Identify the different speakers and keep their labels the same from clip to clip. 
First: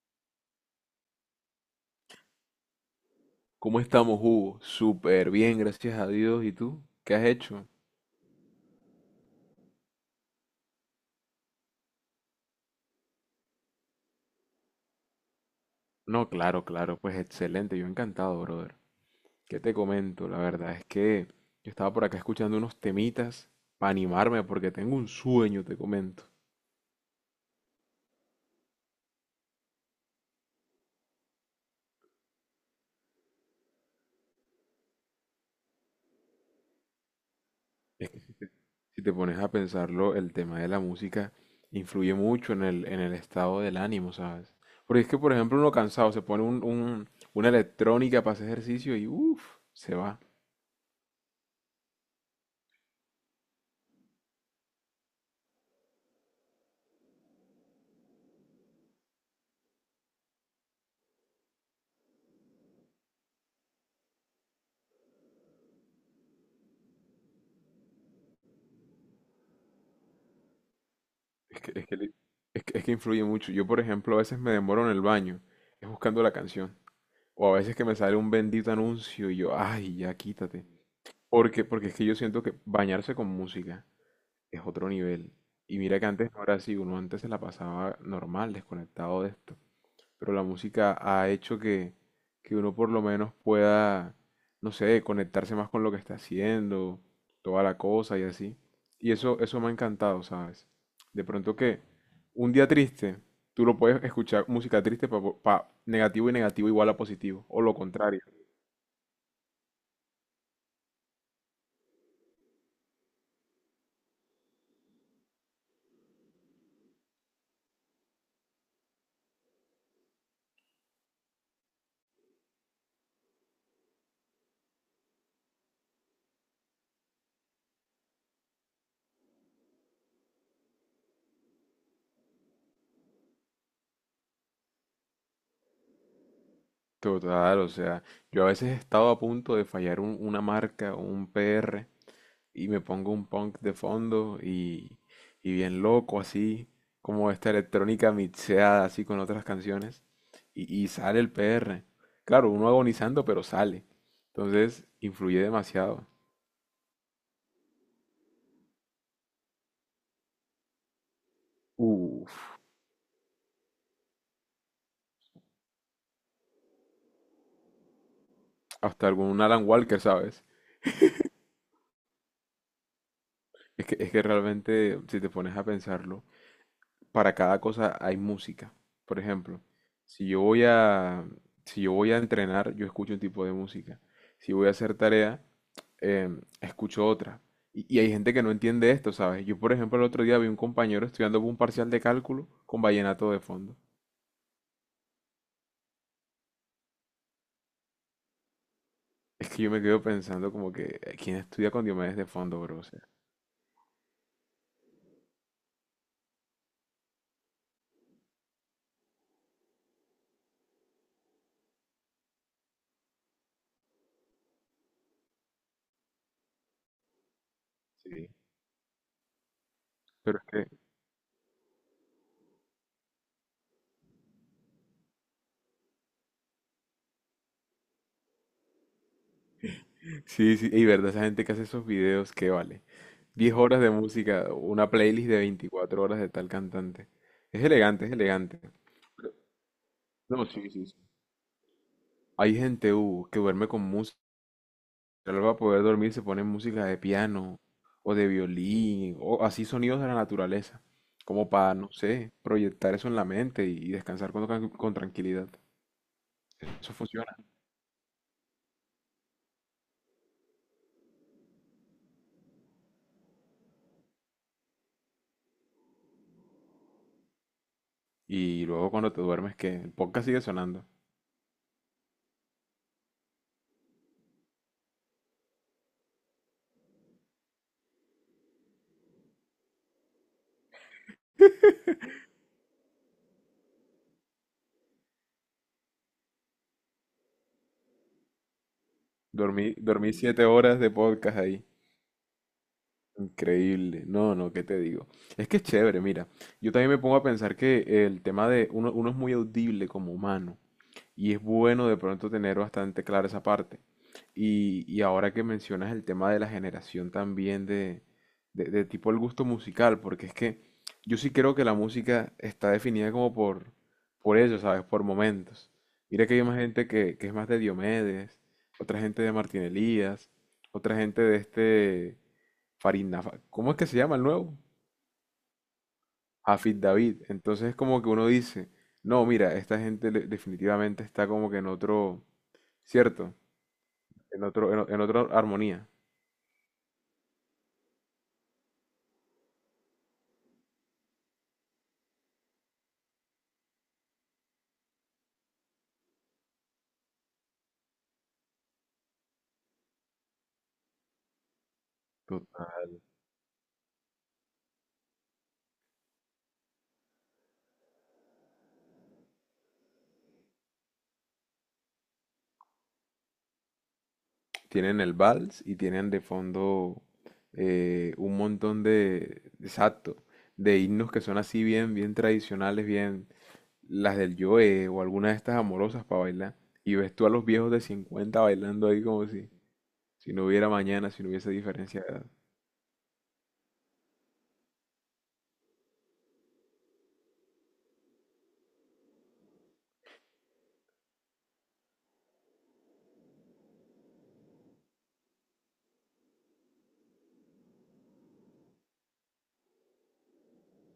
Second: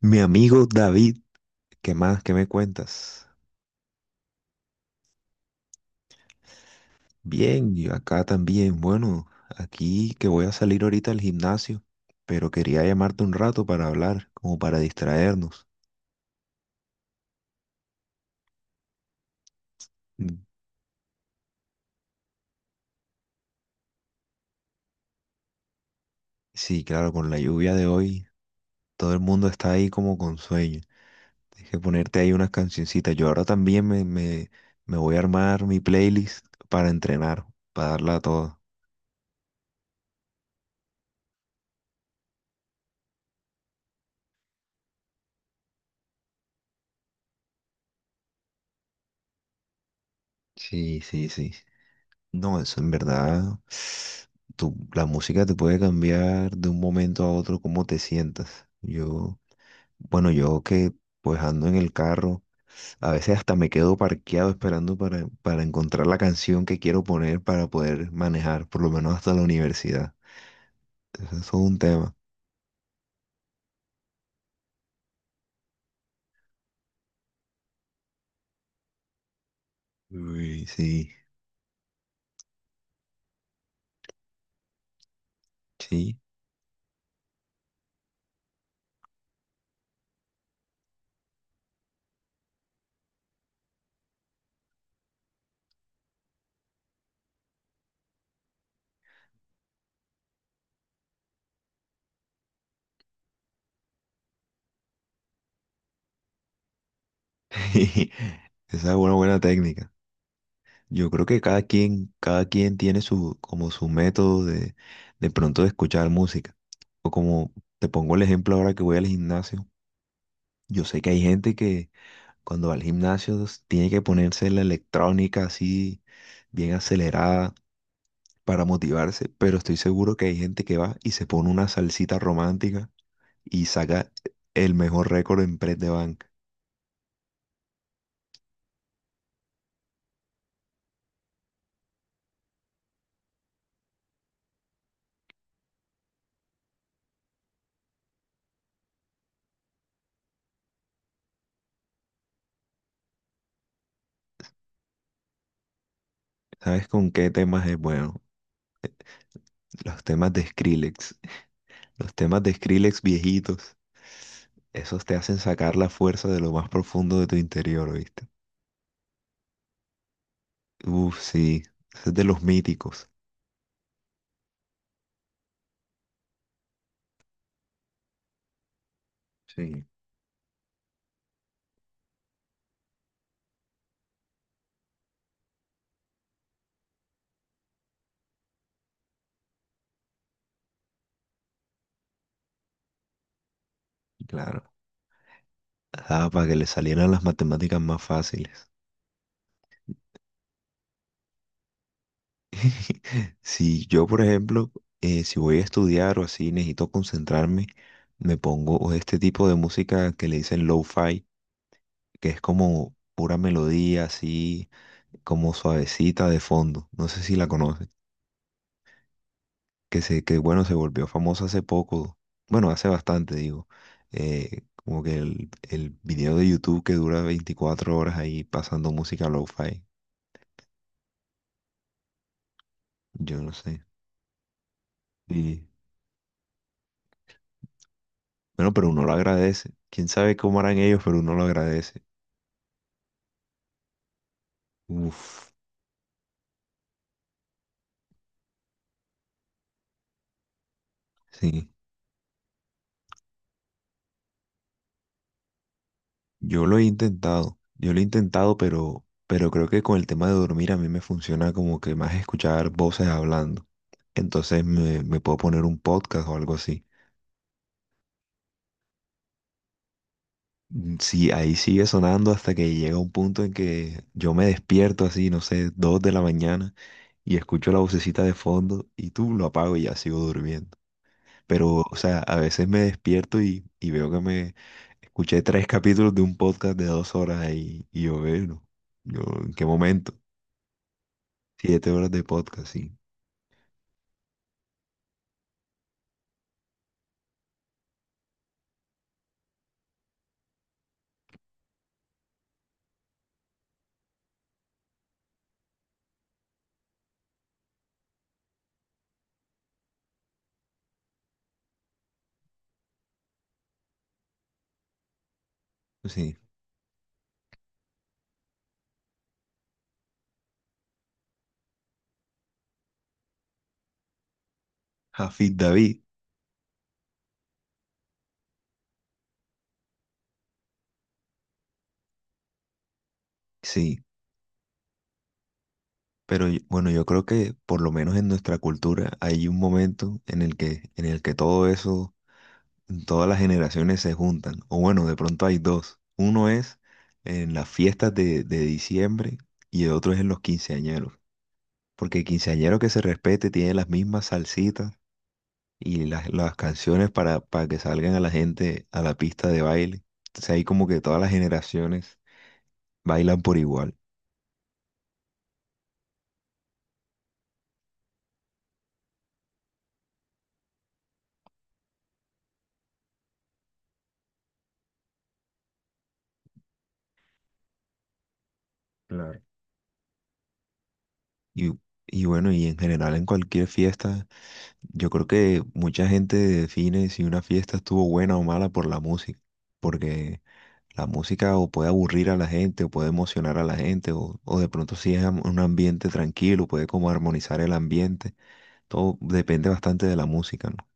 Speaker 1: Mi amigo David, ¿qué más? ¿Qué me cuentas?
Speaker 2: ¿Cómo estamos, Hugo? Súper bien, gracias a Dios. ¿Y tú? ¿Qué has hecho?
Speaker 1: Bien, yo acá también. Bueno, aquí que voy a salir ahorita al gimnasio, pero quería llamarte un rato para hablar, como para distraernos.
Speaker 2: No, claro, claro, pues excelente, yo encantado, brother. ¿Qué te comento? La
Speaker 1: Mm.
Speaker 2: verdad es que yo estaba por acá escuchando unos temitas para animarme porque tengo un sueño, te comento.
Speaker 1: Sí, claro, con la lluvia de hoy, todo el mundo está ahí como con sueño. Tienes que ponerte ahí unas cancioncitas. Yo ahora también me voy a armar mi playlist para entrenar, para darla a toda.
Speaker 2: Si te pones a pensarlo, el tema de la música influye mucho en el estado del ánimo, ¿sabes? Porque es que, por ejemplo, uno cansado se pone una electrónica para hacer ejercicio y uff, se va.
Speaker 1: Sí, sí, sí. No, eso en verdad, la música te puede cambiar de un momento a otro cómo te sientas. Yo, bueno, yo que pues ando en el carro, a veces hasta me quedo parqueado esperando para encontrar la canción que quiero poner para poder manejar, por lo menos hasta la universidad. Eso es todo un
Speaker 2: Es que, li-
Speaker 1: tema.
Speaker 2: es que influye mucho. Yo, por ejemplo, a veces me demoro en el baño, es buscando la canción. O a veces que me sale un bendito anuncio y yo, ay, ya
Speaker 1: Uy,
Speaker 2: quítate.
Speaker 1: sí,
Speaker 2: Porque es que yo siento que bañarse con música es otro nivel. Y mira que
Speaker 1: sí.
Speaker 2: antes no era así, uno antes se la pasaba normal, desconectado de esto, pero la música ha hecho que uno por lo menos pueda, no sé, conectarse más con lo que está haciendo, toda la cosa y así. Y eso me ha encantado, ¿sabes? De pronto que un día triste, tú lo puedes escuchar música triste, para negativo y negativo igual a positivo, o lo
Speaker 1: Esa
Speaker 2: contrario.
Speaker 1: es una buena técnica. Yo creo que cada quien tiene su, como su método de pronto de escuchar música. O como te pongo el ejemplo ahora que voy al gimnasio. Yo sé que hay gente que cuando va al gimnasio tiene que ponerse la electrónica así bien acelerada para motivarse, pero estoy seguro que hay gente que va y se pone una salsita romántica y saca el mejor récord en press de banca.
Speaker 2: Total, o sea, yo a veces he estado a punto de fallar una marca o un PR y me pongo un punk de fondo y bien loco así, como esta electrónica mixeada así con otras canciones y sale el PR. Claro, uno agonizando, pero sale. Entonces, influye demasiado.
Speaker 1: ¿Sabes con qué temas es bueno? Los temas de Skrillex, los temas de
Speaker 2: Uf,
Speaker 1: Skrillex viejitos. Esos te hacen sacar la fuerza de lo más profundo de tu interior, ¿oíste?
Speaker 2: hasta algún Alan Walker, ¿sabes?
Speaker 1: Uf, sí, ese es de los míticos.
Speaker 2: Es que realmente, si te pones a pensarlo, para cada cosa hay música. Por ejemplo,
Speaker 1: Sí,
Speaker 2: si yo voy a, si yo voy a entrenar, yo escucho un tipo de música. Si voy a hacer tarea, escucho otra. Y hay gente que no entiende esto, ¿sabes? Yo, por ejemplo, el otro día vi un compañero estudiando un parcial de cálculo con vallenato de fondo.
Speaker 1: claro. Ah, para que le salieran las matemáticas más fáciles.
Speaker 2: Es que yo me quedo pensando como que, ¿quién estudia con Diomedes de fondo, bro? O sea,
Speaker 1: Si yo, por ejemplo, si voy a estudiar o así, necesito concentrarme, me pongo este tipo de música que le dicen lo-fi, que es como pura melodía, así como suavecita de fondo. No sé si la conoces.
Speaker 2: sí.
Speaker 1: Que se, que
Speaker 2: Pero es
Speaker 1: bueno, se
Speaker 2: que,
Speaker 1: volvió famoso hace poco, bueno, hace bastante, digo, como que el video de YouTube que dura 24 horas ahí pasando música lo-fi,
Speaker 2: sí, sí, y verdad, esa gente que hace esos videos, ¿qué vale?
Speaker 1: yo no
Speaker 2: 10 horas
Speaker 1: sé.
Speaker 2: de música, una playlist de
Speaker 1: Y
Speaker 2: 24 horas de tal cantante. Es elegante, es elegante.
Speaker 1: bueno, pero uno lo agradece. Quién sabe
Speaker 2: No,
Speaker 1: cómo
Speaker 2: sí,
Speaker 1: harán
Speaker 2: sí, sí.
Speaker 1: ellos, pero uno lo agradece.
Speaker 2: Hay gente, que duerme con música. Solo
Speaker 1: Uf,
Speaker 2: para poder dormir se pone música de piano o de violín o así sonidos de la naturaleza, como
Speaker 1: sí.
Speaker 2: para, no sé, proyectar eso en la mente y descansar con tranquilidad.
Speaker 1: Yo lo he
Speaker 2: Eso funciona.
Speaker 1: intentado, yo lo he intentado, pero creo que con el tema de dormir a mí me funciona como que más escuchar voces hablando. Entonces me puedo poner un podcast o algo así.
Speaker 2: Y luego cuando te duermes, que el podcast sigue sonando.
Speaker 1: Mm, sí, ahí sigue sonando hasta que llega un punto en que yo me despierto así, no sé, 2 de la mañana y escucho la vocecita de fondo y tú lo apago y ya sigo durmiendo. Pero, o sea, a veces me despierto y veo que me escuché tres capítulos de un podcast de 2 horas ahí y yo veo, yo, ¿en qué
Speaker 2: Dormí,
Speaker 1: momento?
Speaker 2: dormí 7 horas de podcast ahí.
Speaker 1: 7 horas de podcast, sí.
Speaker 2: Increíble. No, no, ¿qué te digo? Es que es chévere, mira. Yo también me pongo a pensar que el tema de uno es muy audible como humano y es bueno de pronto tener bastante clara esa parte. Y ahora que mencionas el tema de la generación también de tipo el gusto musical, porque es que yo sí creo que la música está definida como por eso, ¿sabes? Por momentos. Mira que
Speaker 1: Sí.
Speaker 2: hay más gente que es más de Diomedes, otra gente de Martín Elías, otra gente de este... Farina, ¿cómo es que se llama el nuevo?
Speaker 1: Jafid David,
Speaker 2: Hafid David. Entonces es como que uno dice, no, mira, esta gente definitivamente está como que en otro, ¿cierto?
Speaker 1: sí.
Speaker 2: En otro, en otra armonía.
Speaker 1: Pero bueno, yo creo que por lo menos en nuestra cultura hay un momento en el que todo eso, todas las generaciones se juntan, o bueno, de pronto hay dos. Uno es en las fiestas de diciembre y el otro es en los quinceañeros, porque el quinceañero
Speaker 2: Total.
Speaker 1: que se respete tiene las mismas salsitas y las canciones para que salgan a la gente a la pista de baile. Entonces ahí como que todas las generaciones bailan por igual.
Speaker 2: Tienen el vals y tienen de fondo, un montón de, exacto, de himnos que son así bien, bien tradicionales, bien, las del Joe o alguna de estas amorosas para bailar. Y ves tú a los viejos de 50 bailando ahí como
Speaker 1: Claro.
Speaker 2: si no hubiera mañana, si no hubiese
Speaker 1: Y,
Speaker 2: diferencia de
Speaker 1: y
Speaker 2: edad.
Speaker 1: bueno, y en general en cualquier fiesta, yo creo que mucha gente define si una fiesta estuvo buena o mala por la música, porque la música o puede aburrir a la gente, o puede emocionar a la gente, o de pronto si es un ambiente tranquilo, puede como armonizar el ambiente. Todo depende bastante de la música, ¿no?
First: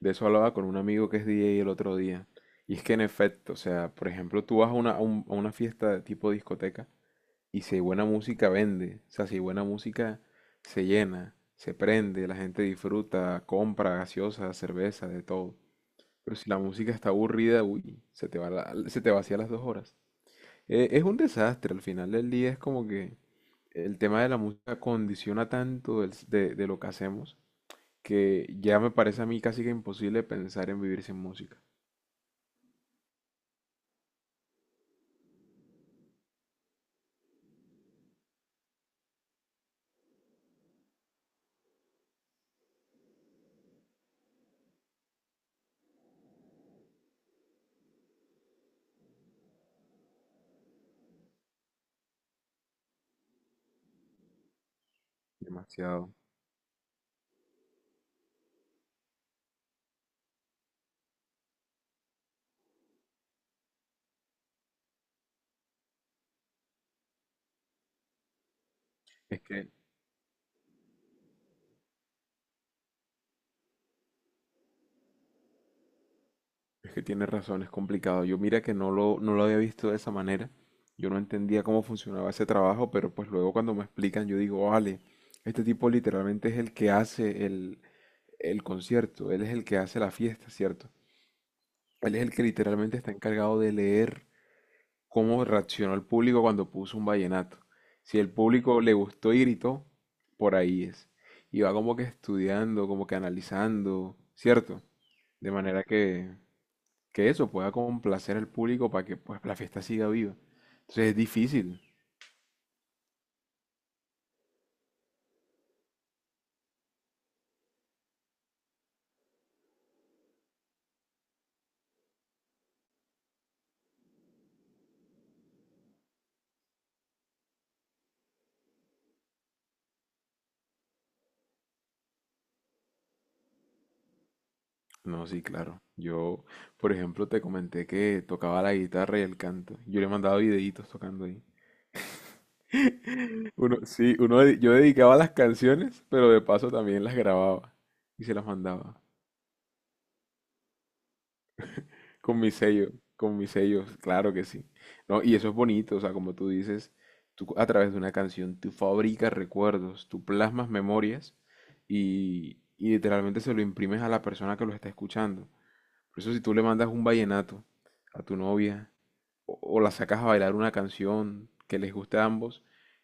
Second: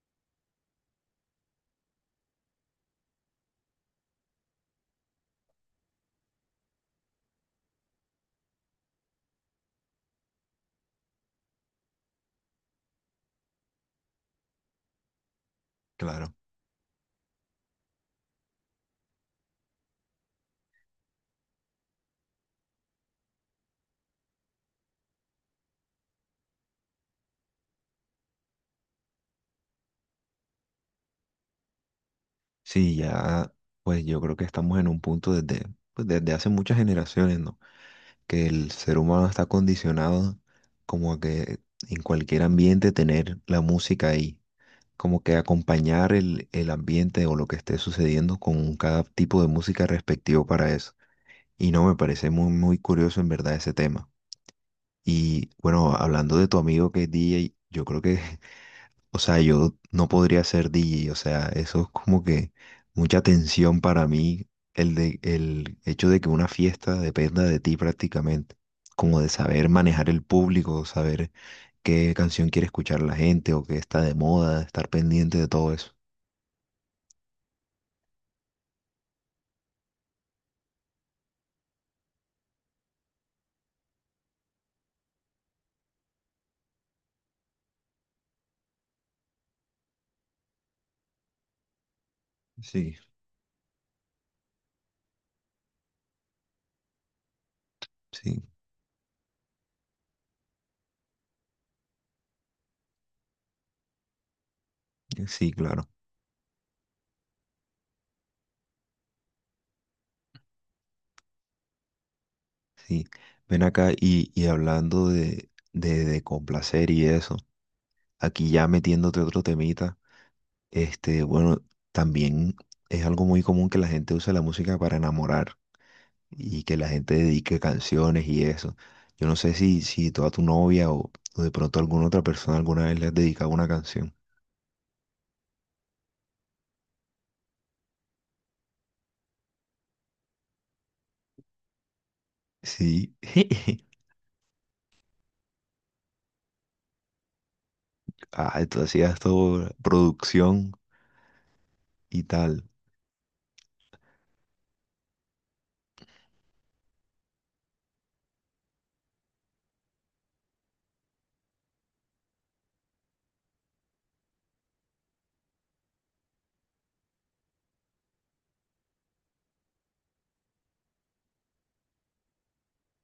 Speaker 2: De eso hablaba con un amigo que es DJ el otro día. Y es que en efecto, o sea, por ejemplo, tú vas a una fiesta de tipo discoteca y si hay buena música vende. O sea, si hay buena música se llena, se prende, la gente disfruta, compra gaseosa, cerveza, de todo.
Speaker 1: Claro.
Speaker 2: Pero si la música está aburrida, uy, se te vacía las 2 horas. Es un desastre, al final del día es como que el tema de la música condiciona tanto de lo que hacemos, que ya me parece a mí casi que imposible pensar en vivir sin música.
Speaker 1: Sí, ya, pues yo creo que estamos en un punto desde, pues, desde hace muchas generaciones, ¿no? Que el ser humano está condicionado como a que en cualquier ambiente tener la música ahí, como que acompañar el ambiente o lo que esté sucediendo con cada tipo de música respectivo para eso. Y no, me parece muy, muy curioso en verdad ese tema. Y bueno,
Speaker 2: Demasiado.
Speaker 1: hablando de tu amigo que es DJ, yo creo que, o sea, yo no podría ser DJ, o sea, eso es como que mucha tensión para mí, el hecho de que una fiesta dependa de ti prácticamente, como de
Speaker 2: Es
Speaker 1: saber
Speaker 2: que,
Speaker 1: manejar el público, saber qué canción quiere escuchar la gente o qué está de moda, estar pendiente de todo eso.
Speaker 2: es que tienes razón, es complicado. Yo mira que no lo había visto de esa manera. Yo no entendía cómo funcionaba ese trabajo, pero pues luego cuando me explican yo digo, vale, este tipo literalmente es el que hace el concierto, él es el que hace la fiesta, ¿cierto? Él es el que
Speaker 1: Sí,
Speaker 2: literalmente está encargado de leer cómo reaccionó el público cuando puso un vallenato. Si el
Speaker 1: sí,
Speaker 2: público le gustó y gritó, por ahí es. Y va como que estudiando, como que analizando, ¿cierto?
Speaker 1: sí,
Speaker 2: De manera
Speaker 1: claro.
Speaker 2: que eso pueda complacer al público para que pues la fiesta siga viva. Entonces es difícil.
Speaker 1: Sí, ven acá y hablando de complacer y eso, aquí ya metiéndote otro temita, este, bueno, también es algo muy común que la gente use la música para enamorar y que la gente dedique canciones y eso. Yo no sé si tú a tu novia o de pronto a alguna otra persona alguna vez le has dedicado una canción.
Speaker 2: No, sí, claro. Yo, por ejemplo, te comenté que tocaba la guitarra y el canto. Yo le mandaba videitos tocando ahí.
Speaker 1: Sí,
Speaker 2: Uno, sí, yo dedicaba las canciones, pero de paso también las grababa y se las
Speaker 1: ah, tú
Speaker 2: mandaba.
Speaker 1: hacías todo producción y
Speaker 2: Con mis
Speaker 1: tal,
Speaker 2: sellos, con mis sellos, claro que sí. No, y eso es bonito, o sea, como tú dices, tú a través de una canción, tú fabricas recuerdos, tú plasmas memorias y literalmente se lo imprimes a la persona que lo está escuchando. Por eso si tú le mandas un vallenato a tu novia, o la sacas a bailar una canción que les guste a ambos,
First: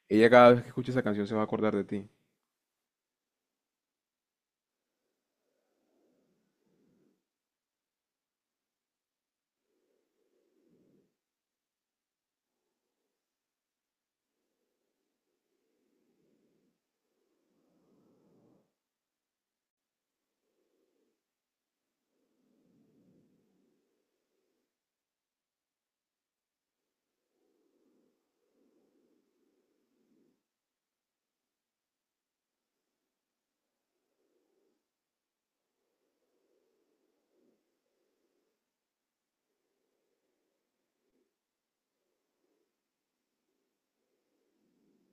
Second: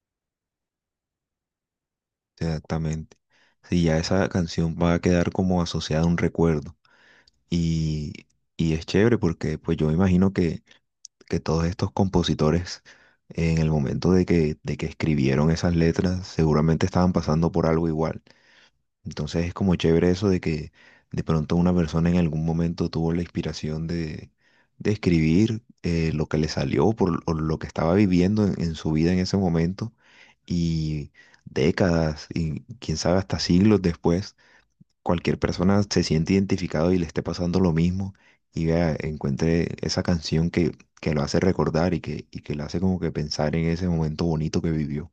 Speaker 2: ella cada vez que escuche esa canción se va a acordar de ti.
Speaker 1: exactamente. Sí, ya esa canción va a quedar como asociada a un recuerdo. Y, y es chévere porque pues yo me imagino que todos estos compositores en el momento de que escribieron esas letras seguramente estaban pasando por algo igual. Entonces es como chévere eso de que de pronto una persona en algún momento tuvo la inspiración de escribir lo que le salió por, o lo que estaba viviendo en su vida en ese momento y décadas y quién sabe hasta siglos después cualquier persona se siente identificado y le esté pasando lo mismo y vea, encuentre esa canción que lo hace recordar y que lo hace como que pensar en ese momento bonito que vivió.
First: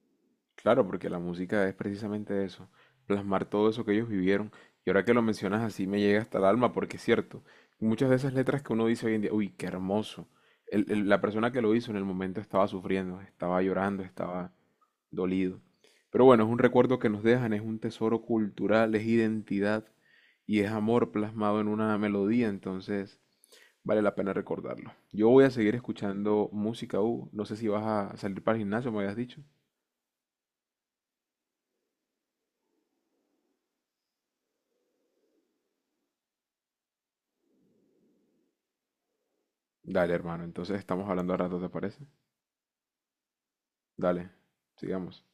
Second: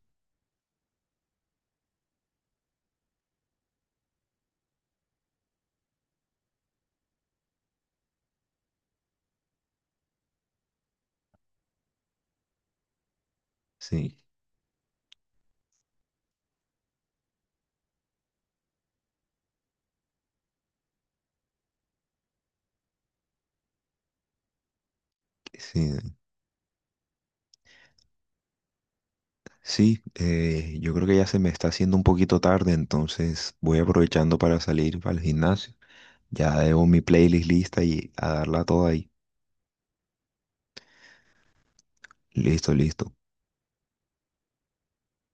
Speaker 2: Claro, porque la música es precisamente eso, plasmar todo eso que ellos vivieron. Y ahora que lo mencionas así me llega hasta el alma, porque es cierto, muchas de esas letras que uno dice hoy en día, uy, qué hermoso. La persona que lo hizo en el momento estaba sufriendo, estaba llorando,
Speaker 1: Sí,
Speaker 2: estaba dolido. Pero bueno, es un recuerdo que nos dejan, es un tesoro cultural, es identidad y es amor plasmado en una melodía, entonces vale la pena recordarlo. Yo voy a seguir
Speaker 1: sí,
Speaker 2: escuchando música, Hugo. No sé si vas a salir para el gimnasio, me habías dicho.
Speaker 1: sí, yo creo que ya se me está haciendo un poquito tarde, entonces voy aprovechando para salir al gimnasio. Ya debo mi playlist lista y a darla toda ahí.
Speaker 2: Dale, hermano. Entonces estamos hablando a rato, ¿te parece?
Speaker 1: Listo, listo.
Speaker 2: Dale, sigamos.